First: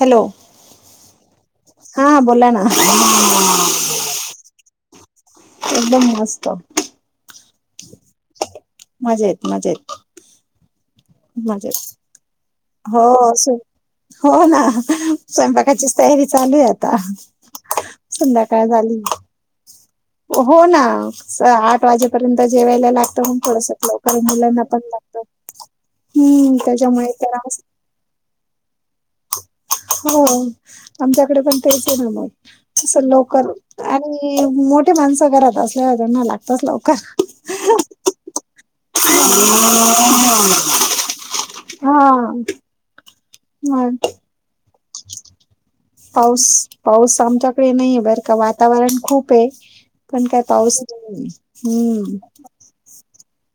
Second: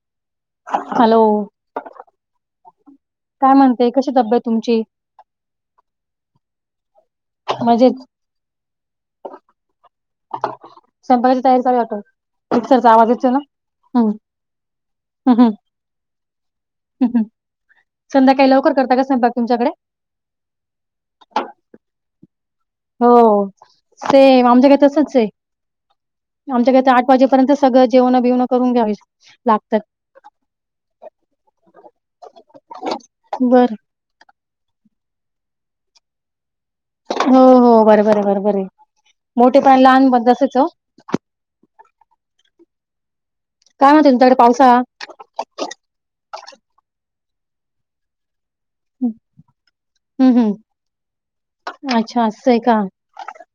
Hello, hello हा बोलाना. काय म्हणते कशी तब्येत तुमची? एकदम मस्त. मजेत मजेत मजेत स्वयंपाकाची तयारी चालू मजेत हाय वाटत मिक्सरचा हो आवाज येतो ना. सु हम्म हो ना हम्म हम्म स्वयंपाकाचीच तयारी चालू आहे आता. हम्म संध्याकाळी संध्याकाळ लवकर करता झाली का स्वयंपाक तुमच्याकडे. हो ना आठ वाजे पर्यत जेवायला हो लागत मंग थोडंसं लवकर मुलांना पण लागत. हम्म आमच्याकडत आठ त्याच्यामुळे तर वाजेपर्यंत सगळं जेवण बिवण करून घ्यावी लागतात. हो आमच्याकडे पण तेच ये ना मग असं लवकर बर आठ आणि मोठे माणसां घरात असल्यावर त्यांना लागतच लवं हो हो बरोबर आहे बरोबर आहे मोठे पण लहान पण तसेच हो हा काय म मग तुमच्याकड पावसाळा पाऊस पाऊस आमच्याकडे नाये बरं का वातावरण खूप ये पण हम्म काय हम्म पाऊस अच्छा असय का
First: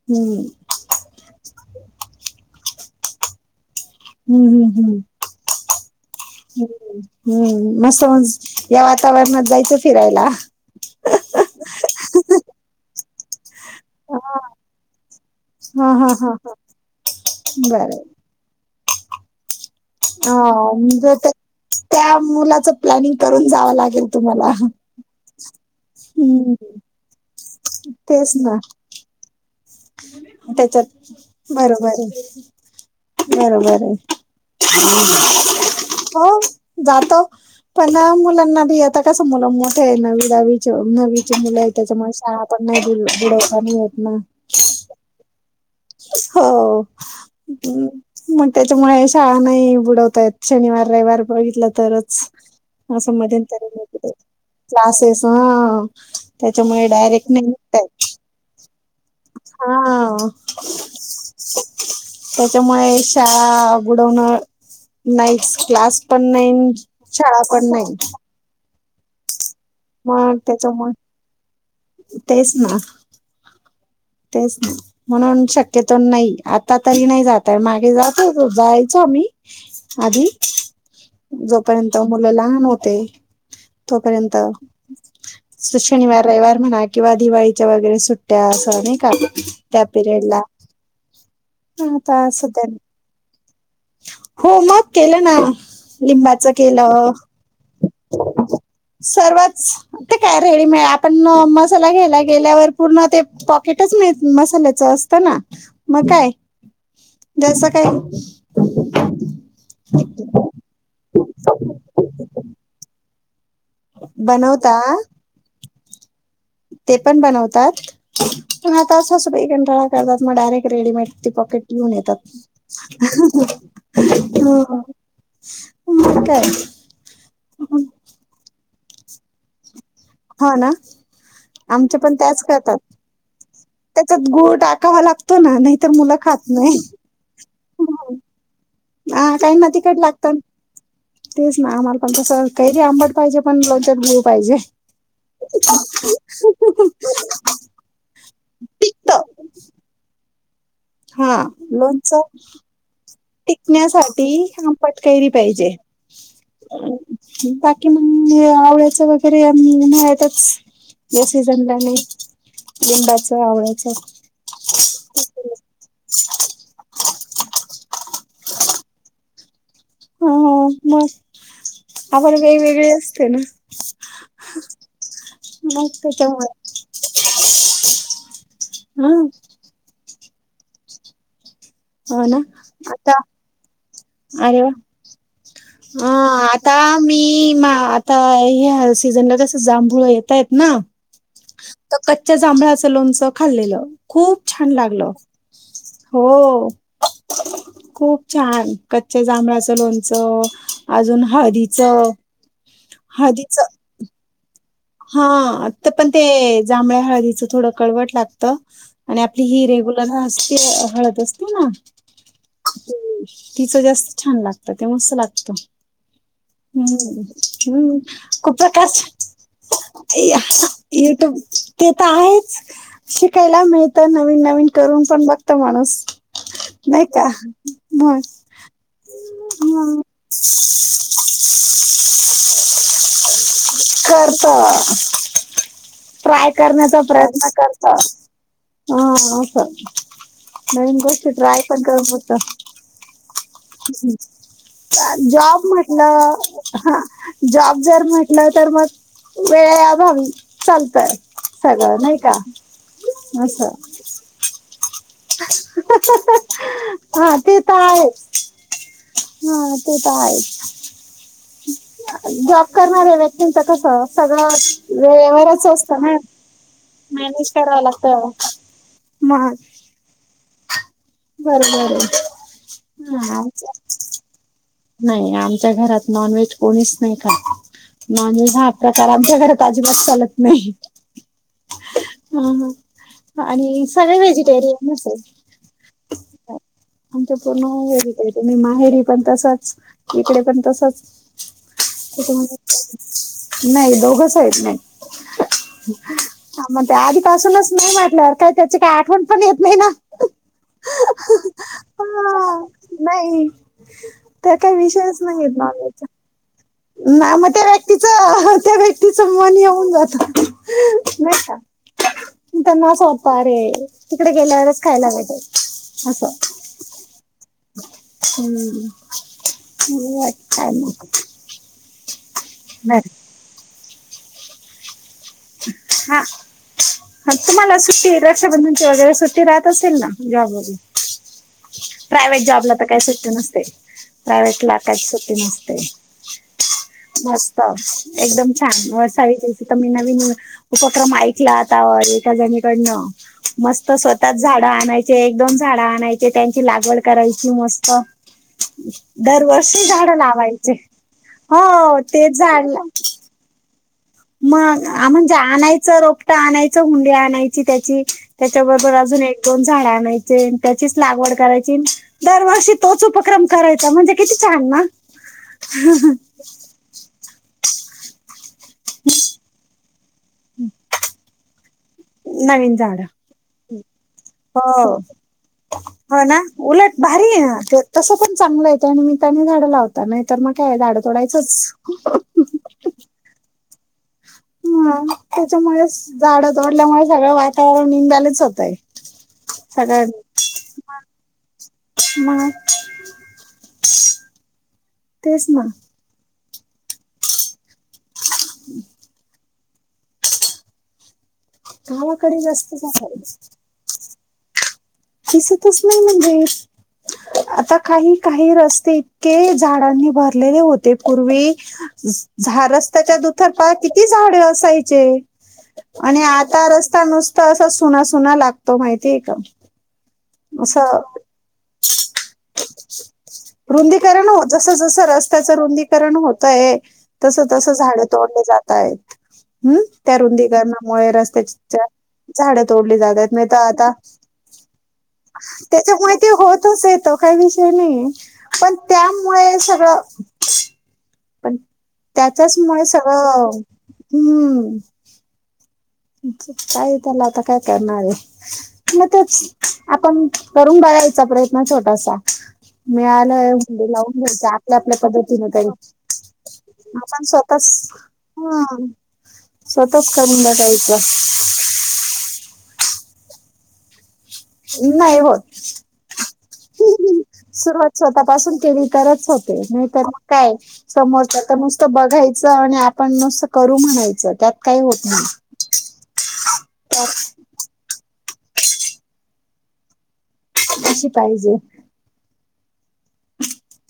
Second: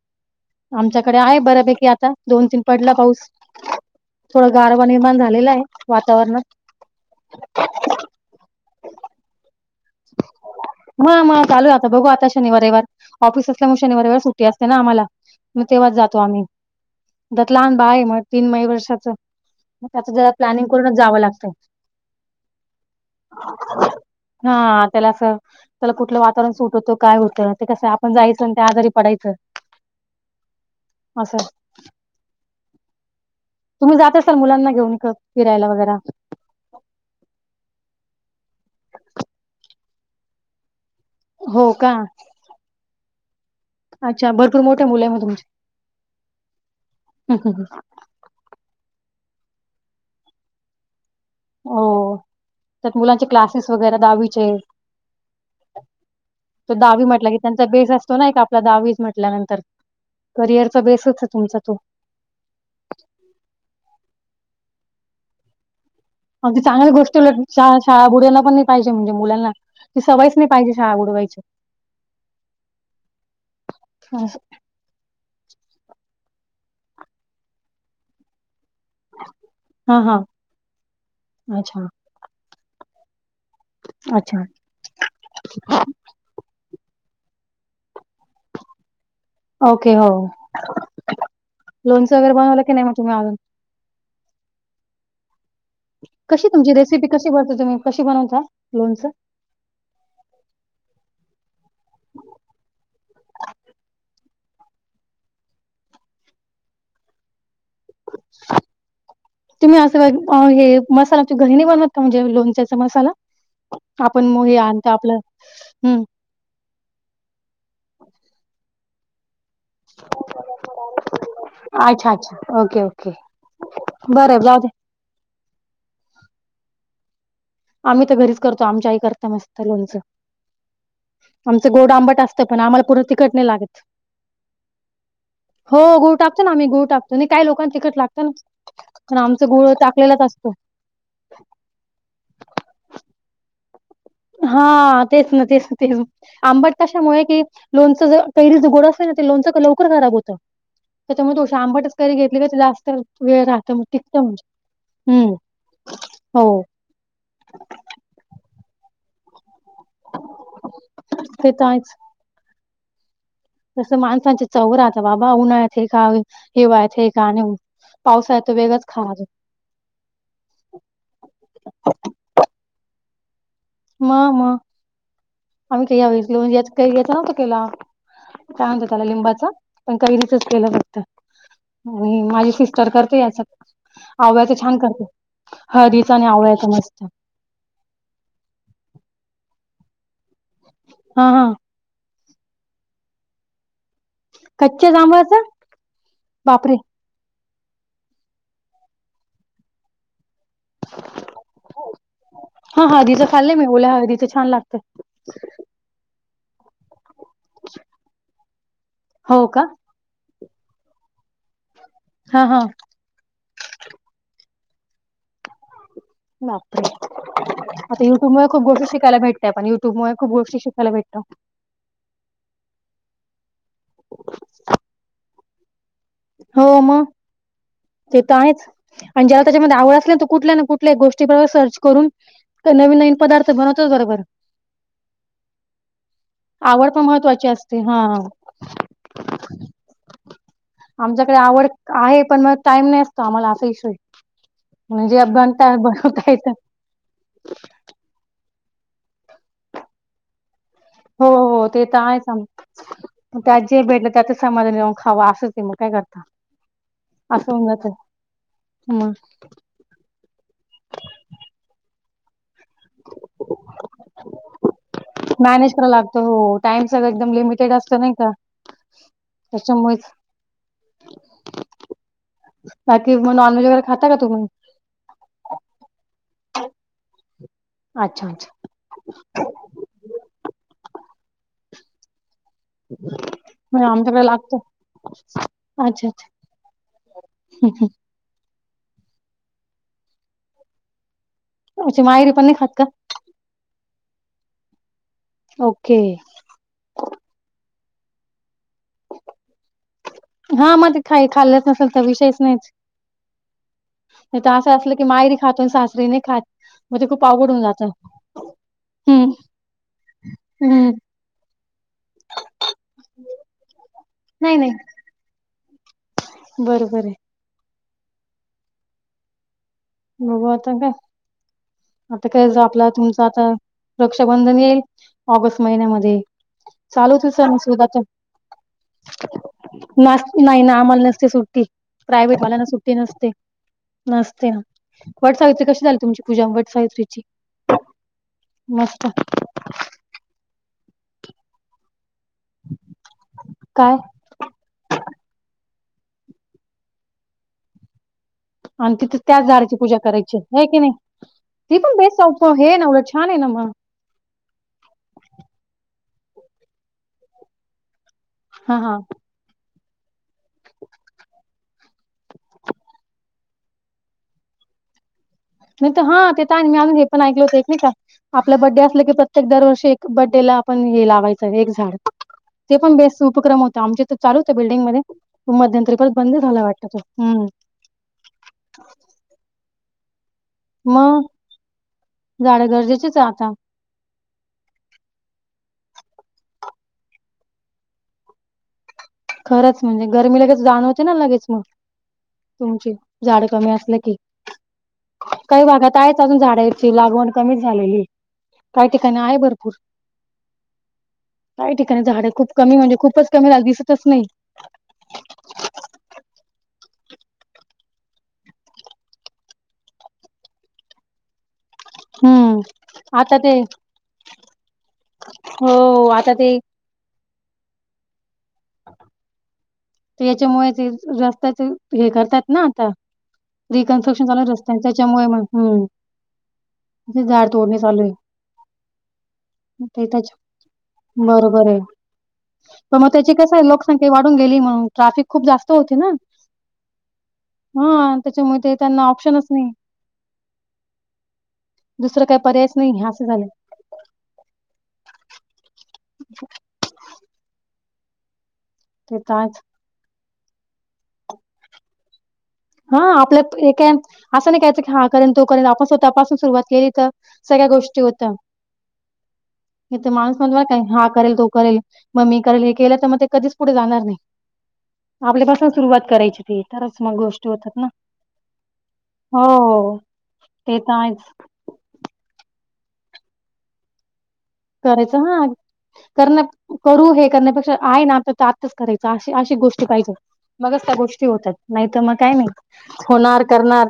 हम्म आमच्याकडे आहे बऱ्यापैकी आता दोन तीन पडला पाऊस. हम्म थोडं हम्म गारवा हम्म निर्माण झालेला आहे वातावरणात ह् हम्म मस्त म या वातावरणात जायचं फिरायला. चालु य आता बघू आता शनिवार रयवार ऑफिस असल्यामुळे शनिवार रयवार सुट्टी असते ना आम्हाला मग हा तेव्हाच हा जातो हा. आम्ही त्यात लहान बाळ बर आहे मग तीन मै वर्षाच त्याच जरा प्लॅनिंग करूनच अ जावं लागतं. त्या मुलाच प्लॅनिंग करून जावं लागेल तुम्हाला हा त्याला आसं त्याला कुठलं वातावरण हम्म सुट होतं काय होतं ना ते कसं आपण तेच जायचं आणि ना त्या आजारी पडायचं. त्याच्यात असं बरोबरये. बरोबर ये तुम्ही जात असाल मुलांना घेऊन इकडं फिरायला वगैरे हो जातो पण मुलांना भी आता कसय मुलं मोठे आहे नवी दहावी चे मुलं हो का त्याच्यामुळ शाळा पण नाय बुडवताना नाय येत. ना अच्छा भरपूर मोठ मुल हाय मग तुमची हो हूं मग त्याच्यामुळे शाळा नाही बुडवता येत शनिवार रविवार बघितला हो तरच त्यात असं मुलांचे मध्यंतरी क्लासेस नाय वगैरे बुडवत दहावीचे क्लासेस हा तो त्याच्यामुळे दहावी म्हटलं डायरेक्ट की नाही ना त्यांचा बेस असतो ना आपला दहावीचं म्हटल्यानंतर हा करिअरचा बेसच आहे तुमचा तो. त्याच्यामुळे शाळा बुडवणं नाईट क्लास पण अगदी नाही चांगली गोष्टी पण शाळा नाही शाळा बुडवंन पण नाय पाहिजे म्हणजे मुलांना ती सवयच मग नाही त्याच्या पाहिजे शाळा बुडवायची. मुळे तेच ना असं. तेच ना म्हणून शक्यतो नाही आता तरी नाही जातय मागे जात होतो जाय तो आम्ही हां, हां. आधी अच्छा, जोपर्यंत मुलं लहान होते. तोपर्यंत अच्छा. शनिवार रविवार म्हणा किंवा दिवाळीच्या वगैरे सुट ट्या असं नाय का त्या ओके. हो. पीरयड ला लोणचं वगैरे बवलं की नाही म तुम्ही अजून हो मग केलं ना कशी लिंबाचं तुमची रेसिपी केलं कशी बनवता तुम्ही? कशी बनवता लोणचं? सर्वच ते काय रेडीमे आपण मसाला घ्यायला गेल्यावर पूर्ण ते पॉकेटच मिळ मसाल्याच अस तो ना म काय जस काय तुम्ही असं हे मसाला त घरीने बनवत का म्हणजे लोणच्याचा मसाला आपण मो हे बनवता आणत आपलं हम्म ते पण बनवतात पण आता अस करतात मग डायरेक्ट रेडीमेड ते पॉकेट लिहुन अच्छा, देतात अच्छा. Okay, okay. बरं आहे जाऊ दे. ह काय आम्ही तर घरीच करतो आमच्या आही करता मस्त लोनचं हा ना आमचं गोड आमचे आंबट त्याच असतं पण करतात आम्हाला पुूंर तिखट नाही लागत. त्याच्यात गूळ टाकावा लागतो ना नाहीतर मुलं खात नाही. त काही लोकांना तिकट लागतं ना पण हा आमचं काही ना गूळ तिखट टाकलेलाच लागतं असतो. तेच ना आम्हाला पण तसं काहीरी आंबट पाहिजे पण लोणच्यात पाहिजे हा तेच ना तेच तेच आंबट कशामुळे की लोनच ज कैरी ज गोड असले तिखट ना ते लोनच लवकर खराब होत त्यामुळे हा तो श आंबाटच कैरी लोणचं घेतली असतील. टिकण्यासाठी आंबट कैरी हम्म. पाहिजे हो बाकी, आवळ्याच वगैरे म्हतच या ते तर सीझनला म लिंबाच आवड तस माणसांचे चौरा आता बाबा उन्हाळयात आहेत हे का हेव आहेत हे का नाही [inaudible] पावसाळ्यात तर वेगळच खाणार जो ह मग आपण काही वेगळे असते ना, मा म आम्ही मग काही त्याच्यामुळे यावेही याचा नव्हत केला काय म्हणत त्याला हा लिंबाचा पण कैरीचच केलं बघत आणि हो ना माझी सिस्टर आता करते या सग आवळ्याच अरे वा छान करत हळदीच आणि आवळच मस्त, कम [inaudible] आता हे सीझनला तसं जांभूळ येतय आहेत ना, हा हा तर कच्च्या जांभळाचं लोणचं खाल्लेलं खूप छान कच्च्या लागल जांभळाचा हो, बापरे खूप छान कच्च्या जांभळाचं लोणचं, अजून हळदीचा हा हा तिं खाल्य मिळवू ह तिथं ान लात [inaudible] हा तर पण ते जांभळ्या हळदीच थोडं कळवट लागतं आणि आपली हो का ही रेगुलर असते हळद असते ना, हा हा ती- तिचं जास्त छान लागत तेव्हा लागत, बापरे हम्म हम्म आता युट्यूबमुळे खूप गोष्टी खुप्रकाश शिकायला भेटताय पण युट्यूबमुळे खूप गोष्टी शिकायला भेटतात युट्यूब ते तर आहेच शिकायला मिळतं नवीन नवीन करून पण बघत माणूस हो मग नाही का मग ते तर आहेच, आणि ज्याला त्याच्यामध्ये आवड मग असली तू कुठल्या ना कुठल्या गोष्टी बरोबर सर्च करून नवीन नवीन पदारथ बनवतोच बरोबर. करत ट्राय आवड करण्याचा पण महत्वाची प्रयत्न असते करत. हा हा न गोष्ट ट्रय पण कर बत [unintelligible] टाईम नसतो का आमला जॉब बनवता म्हटलं येतं जॉब जर म्हटलं तर मग वेळेअभावी चालत. हो हो ते तर आहे स त्यात असं जे भेटलं त्यातच समाधा खावा असंच मग काय करता हा ते असं तर जात मग त तर आहे, जॉब करणाऱ्या व्यक्तीच कस सगळं वेळेवरच असतं ना, ाम मॅनेज करावा लागत मग जम्ईत बर बर बाकी मग हा नॉनव्हेज वगैरे खाता का तु्ही नाही आमच्या घरात नॉनव्हेज कोणीच नाही खात अच्छा अच्छा नॉनव्हेज हा प्रकार आमच्या घरात अजिबात चालत नाही ह आणि म्हणजे सगळे आमच्याकडे लागतं व्हेजिटेरियन आहे अच्छा अच्छा अच्या पूर्ण तुम्ही माहेडी पण तसाच इकडे पण अच्छा माहेरी पण तसाचुम्हाला नाही खात का नाही दोघंच आहेत नाही ओके ह मग त्या आधीपासूनच नाही म्हटलंवर काय त्याची काही आठवण पण येत नाही ना हा हा मग ते खाई खाल्लंच नसेल तर विषयच नाहीच नाही नाही तर त्या असं काही असलं की विषयच माहेरी नाहीत खातो आणि नॉनवहेज सासरी नाही खात ते खूप ना मग अवघड होऊन त्या जातं व्यक्तीच त्या व्यक्तीचं हम्म मन येऊन जात हम्म नाही का त्यांना स्वपा रे तिकडे नाही नाही गेल्यावरच खायला भेटे असं बरोबर आहे हम्म हो बघू अच्छा आता म काय आता काय ज आपला तुमच आता रक्षाबंधन येईल ऑगस्ट महिन्यामध्ये हा चालू होतील हा सण तुम्हाला सुद्धा सुट्टी रक्षाबंधनची वगैरे सुट्टी राहत असेल ना नास जॉब नाही ना वगैरे आम्हाला नसते सुट्टी. प्रायव्हेट प्रायवहेट वाल्यांना जॉबला तर काही सुट्टी नसते नसते ना. प्रायवहेटला काही वट सुट्टी सावित्री नसते कशी झाली तुमची पूजा वट सावित्रीची? मस्त एकदम छान मस्त. वसावी मी नवीन उपक्रम ऐकला आता एका जणीकडन मस्त काय स्व तच झाडं आणायचे एकदम झाडं आणायचे त्यांची लागवड करायची मस्त आणि तिथे त्याच झाडाची दरवर्षी पूजा झाड करायची हाय लावायचे की नाही? ती पण हो बेस्ट तेच झाड हे ला ना उलट छान नम मग म्हणजे आणायचं रोपट आणायचं हुंडी आणायची त्याची त्याच्या हा बरोबर हा अजून एक दोन झाडे आणायची त्याचीच लागवड करायची दरवर्षी तोच उपक्रम करायचा म्हणजे किती छान ना नाही हा ते मी अजून हे पण ऐकलं होत एक नाही का आपलं बड्डे असलं की प्रत्येक दरवर्षी बड्डे ला आपण हे लावायचं आहे एक झाड नवीन ते पण झाड बेस्ट उपक्रम होत आमचे चालूत आहे बिल्डिंग हो मध्ये मध्यंतरी परत हो बंद ना झाला उलट वाटतं तो. भारी आहे हम्म. ना तस पण चांगलं येतं आणि मी त्यानी झाडं लावता नाही तर मग काय झाडं मग तोडायचंच गरजेचेच आता हा त्याच्यामुळे झाडं तोडल्यामुळे सगळं वातावरण निंब्यालेच होतय खरंच म्हणजे गरमी लगेच जाणवते ना लगेच मग मग तुमची झाड कमी असलं की तेच काही ना भागात आहेच अजून झाडाची लागव कमी झाली काय ठिकाणी आहे भरपूर काही ठिकाणी झाड आहे गावाकडे खूप जास्त कमी म्हणजे झाडं खूपच कमी लाल दिसतच नाही दिसतच नाही म्हणजे आता काही काही रस्ते इतके झाडांनी भरलेले होते पूर्वी हम्म झा रस्त्याच्या आता ते दुथरपा किती झाडे असायचे हो आणि ते आता रस्ता नुसता असा सुना सुना लागतो माहिती आहे का याच्यामुळे ते असं रस्त्याच हे करतात ना आता रिकन्स्ट्रक्शन रुंदीकरण चालू जस रस्त्यां जस त्याच्यामुळे मग रस्त्याचं हम्म रुंदीकरण होतय तस तस तोडणी झाड चालू आहे तोडले जात ताय हम्म ते त्या त्याच्या रुंदीकरणामुळे बरोबर आहे रस्त्या झाडं तोडली जातात नाही तर आता ून गेली म्हणून ट्राफिक खूप जास्त होते ना त्याच्यामुळेती होतच येतो. काही विषय नाही हा त्याच्यामुळे ते पण त्यांना ऑप्शनच त्यामुळे नाही सगळं पण, दुसरं काही त्याच्याच पर्यायच मु नाही असं झालं सगळं हम्म कायेतला आता काय कायणार? म ते तर आपण करून बरायचा, प्रयत्न छोटासा हा. आपलंय मिळालंय हुंडी [unintelligible] लावून असं घ्यायचा नाही आपल्या कयचं की, आपल्या हा करेन, तो पद्धतीने करेन तरी आपण स्वतःपासून सुरुवात केली तर आपण सगळ्या स्वतःच गोष्टी होत हा हे तर स्वतःच माणूस करून म्हणणार काय? हा बघायचं करेल, तो करेल मग मी केल हे केलं तर मग ते कधीच पुढे जाणार नाही. नाही होत. आपल्यापासून सुरुवात करायची ते, तरच मग गोष्ट सुरवात स्वतःपासून केली तरच होते. नाही हो, तरर काय ते तर आहेच. समोर नुस्तं बघायच. आणि आपण नुस्तं करू म्हणायच त्या करायच, हा. करण्या करू त्यात हे करण्यापेक्षा आहे ना, तर आत्ताच करायचं अ अशी गोष्टी पाहिजे. मगच त्या अशी गोष्टी होतात. पाहिजे नाहीत मग काय नाही होणार, करणार.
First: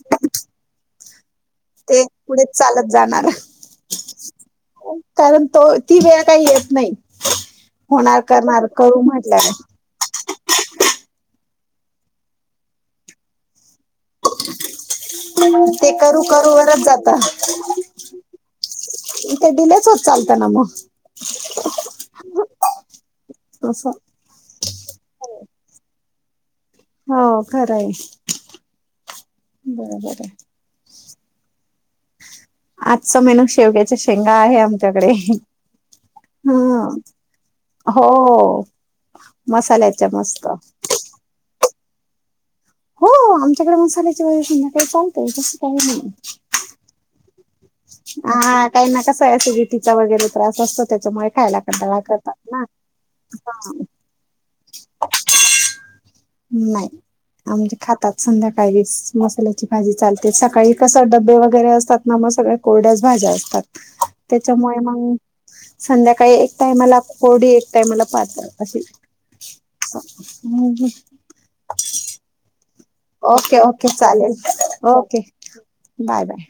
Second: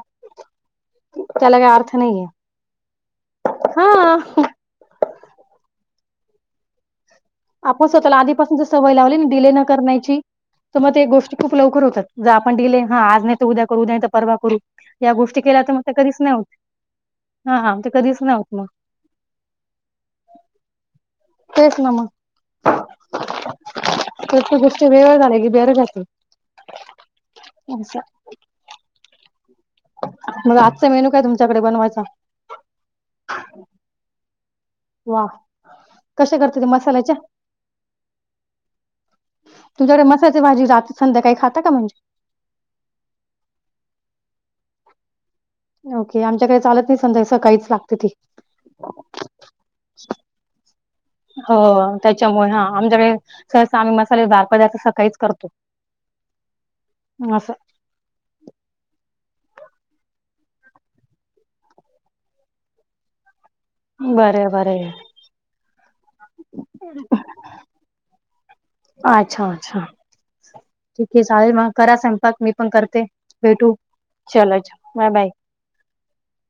त्याला काय अर्थ ते नाहीए. पुढेच चालत जाणार. हा. कारण तो, ती वेळ काही येत नाही. आपण स्वतःला होणार आधीपासून करणार ज सवय करू लावली न डले न म्हटल्यावर करण्याची तर मग ते गोष्टी खूप लवकर होतात. जर आपण डिले हा. आज नाही ते उद्या करू न नाही परवा करू, या गोष्टी केल्या तर मग ते कधीच करू नाही होत. करूवरच जात हा. हा. ते कधीच नाही होत मग. इके डलेस होत चालत नम तेच ना मग. असं तर त गोष्टी वेगळ झाले की बेरजल हो खरं आहे. बरोबर आहे. मग आजचा मेन्यू काय तुमच्याकडे बनवायचा? आजचा मेनू शेवग्याच्या शेंगा आहे आमच्याकडे. वा कशा हा. करते ते मसाल्याच्या हो. तुमच्याकडे मसाल्याच्या मसाल्याची मस्त भाजी रात्री संध्याकाळी खाता का म्हणजे हो. आमच्याकडे मसाल्याची बाजू संध्याकडे चालतय. तस ओके. आमच्याकडे चालत नाही. सधा सकाळीच लागते ती हा. काही ना कस एसिडिटीचा वगैरे त्रास असतो, त्याच्यामुळे हो खायला कडता लागत. त्याच्यामुळे, हा. आमच्याकडे सह आम्ही मसाले दार नाही. असं आमच्या खातात संध्याकाळी मसाल्याची भाजी चालते. सकाळी कस डबे वगैरे असतात ना, मग सगळ कोरड्याच भाज्या असतात. बरे बरे त्याच्यामुळे मग संध्याकाळी एक टाइमाला कोडी, एक टाइमला पात्र अ अच्छा. अच्छा. [unintelligible] हे चालेल मग. करा संपाक. मी पण करते. ओके, भेटू ओके, चला चालेलं. Bye okay, bye bye. Bye.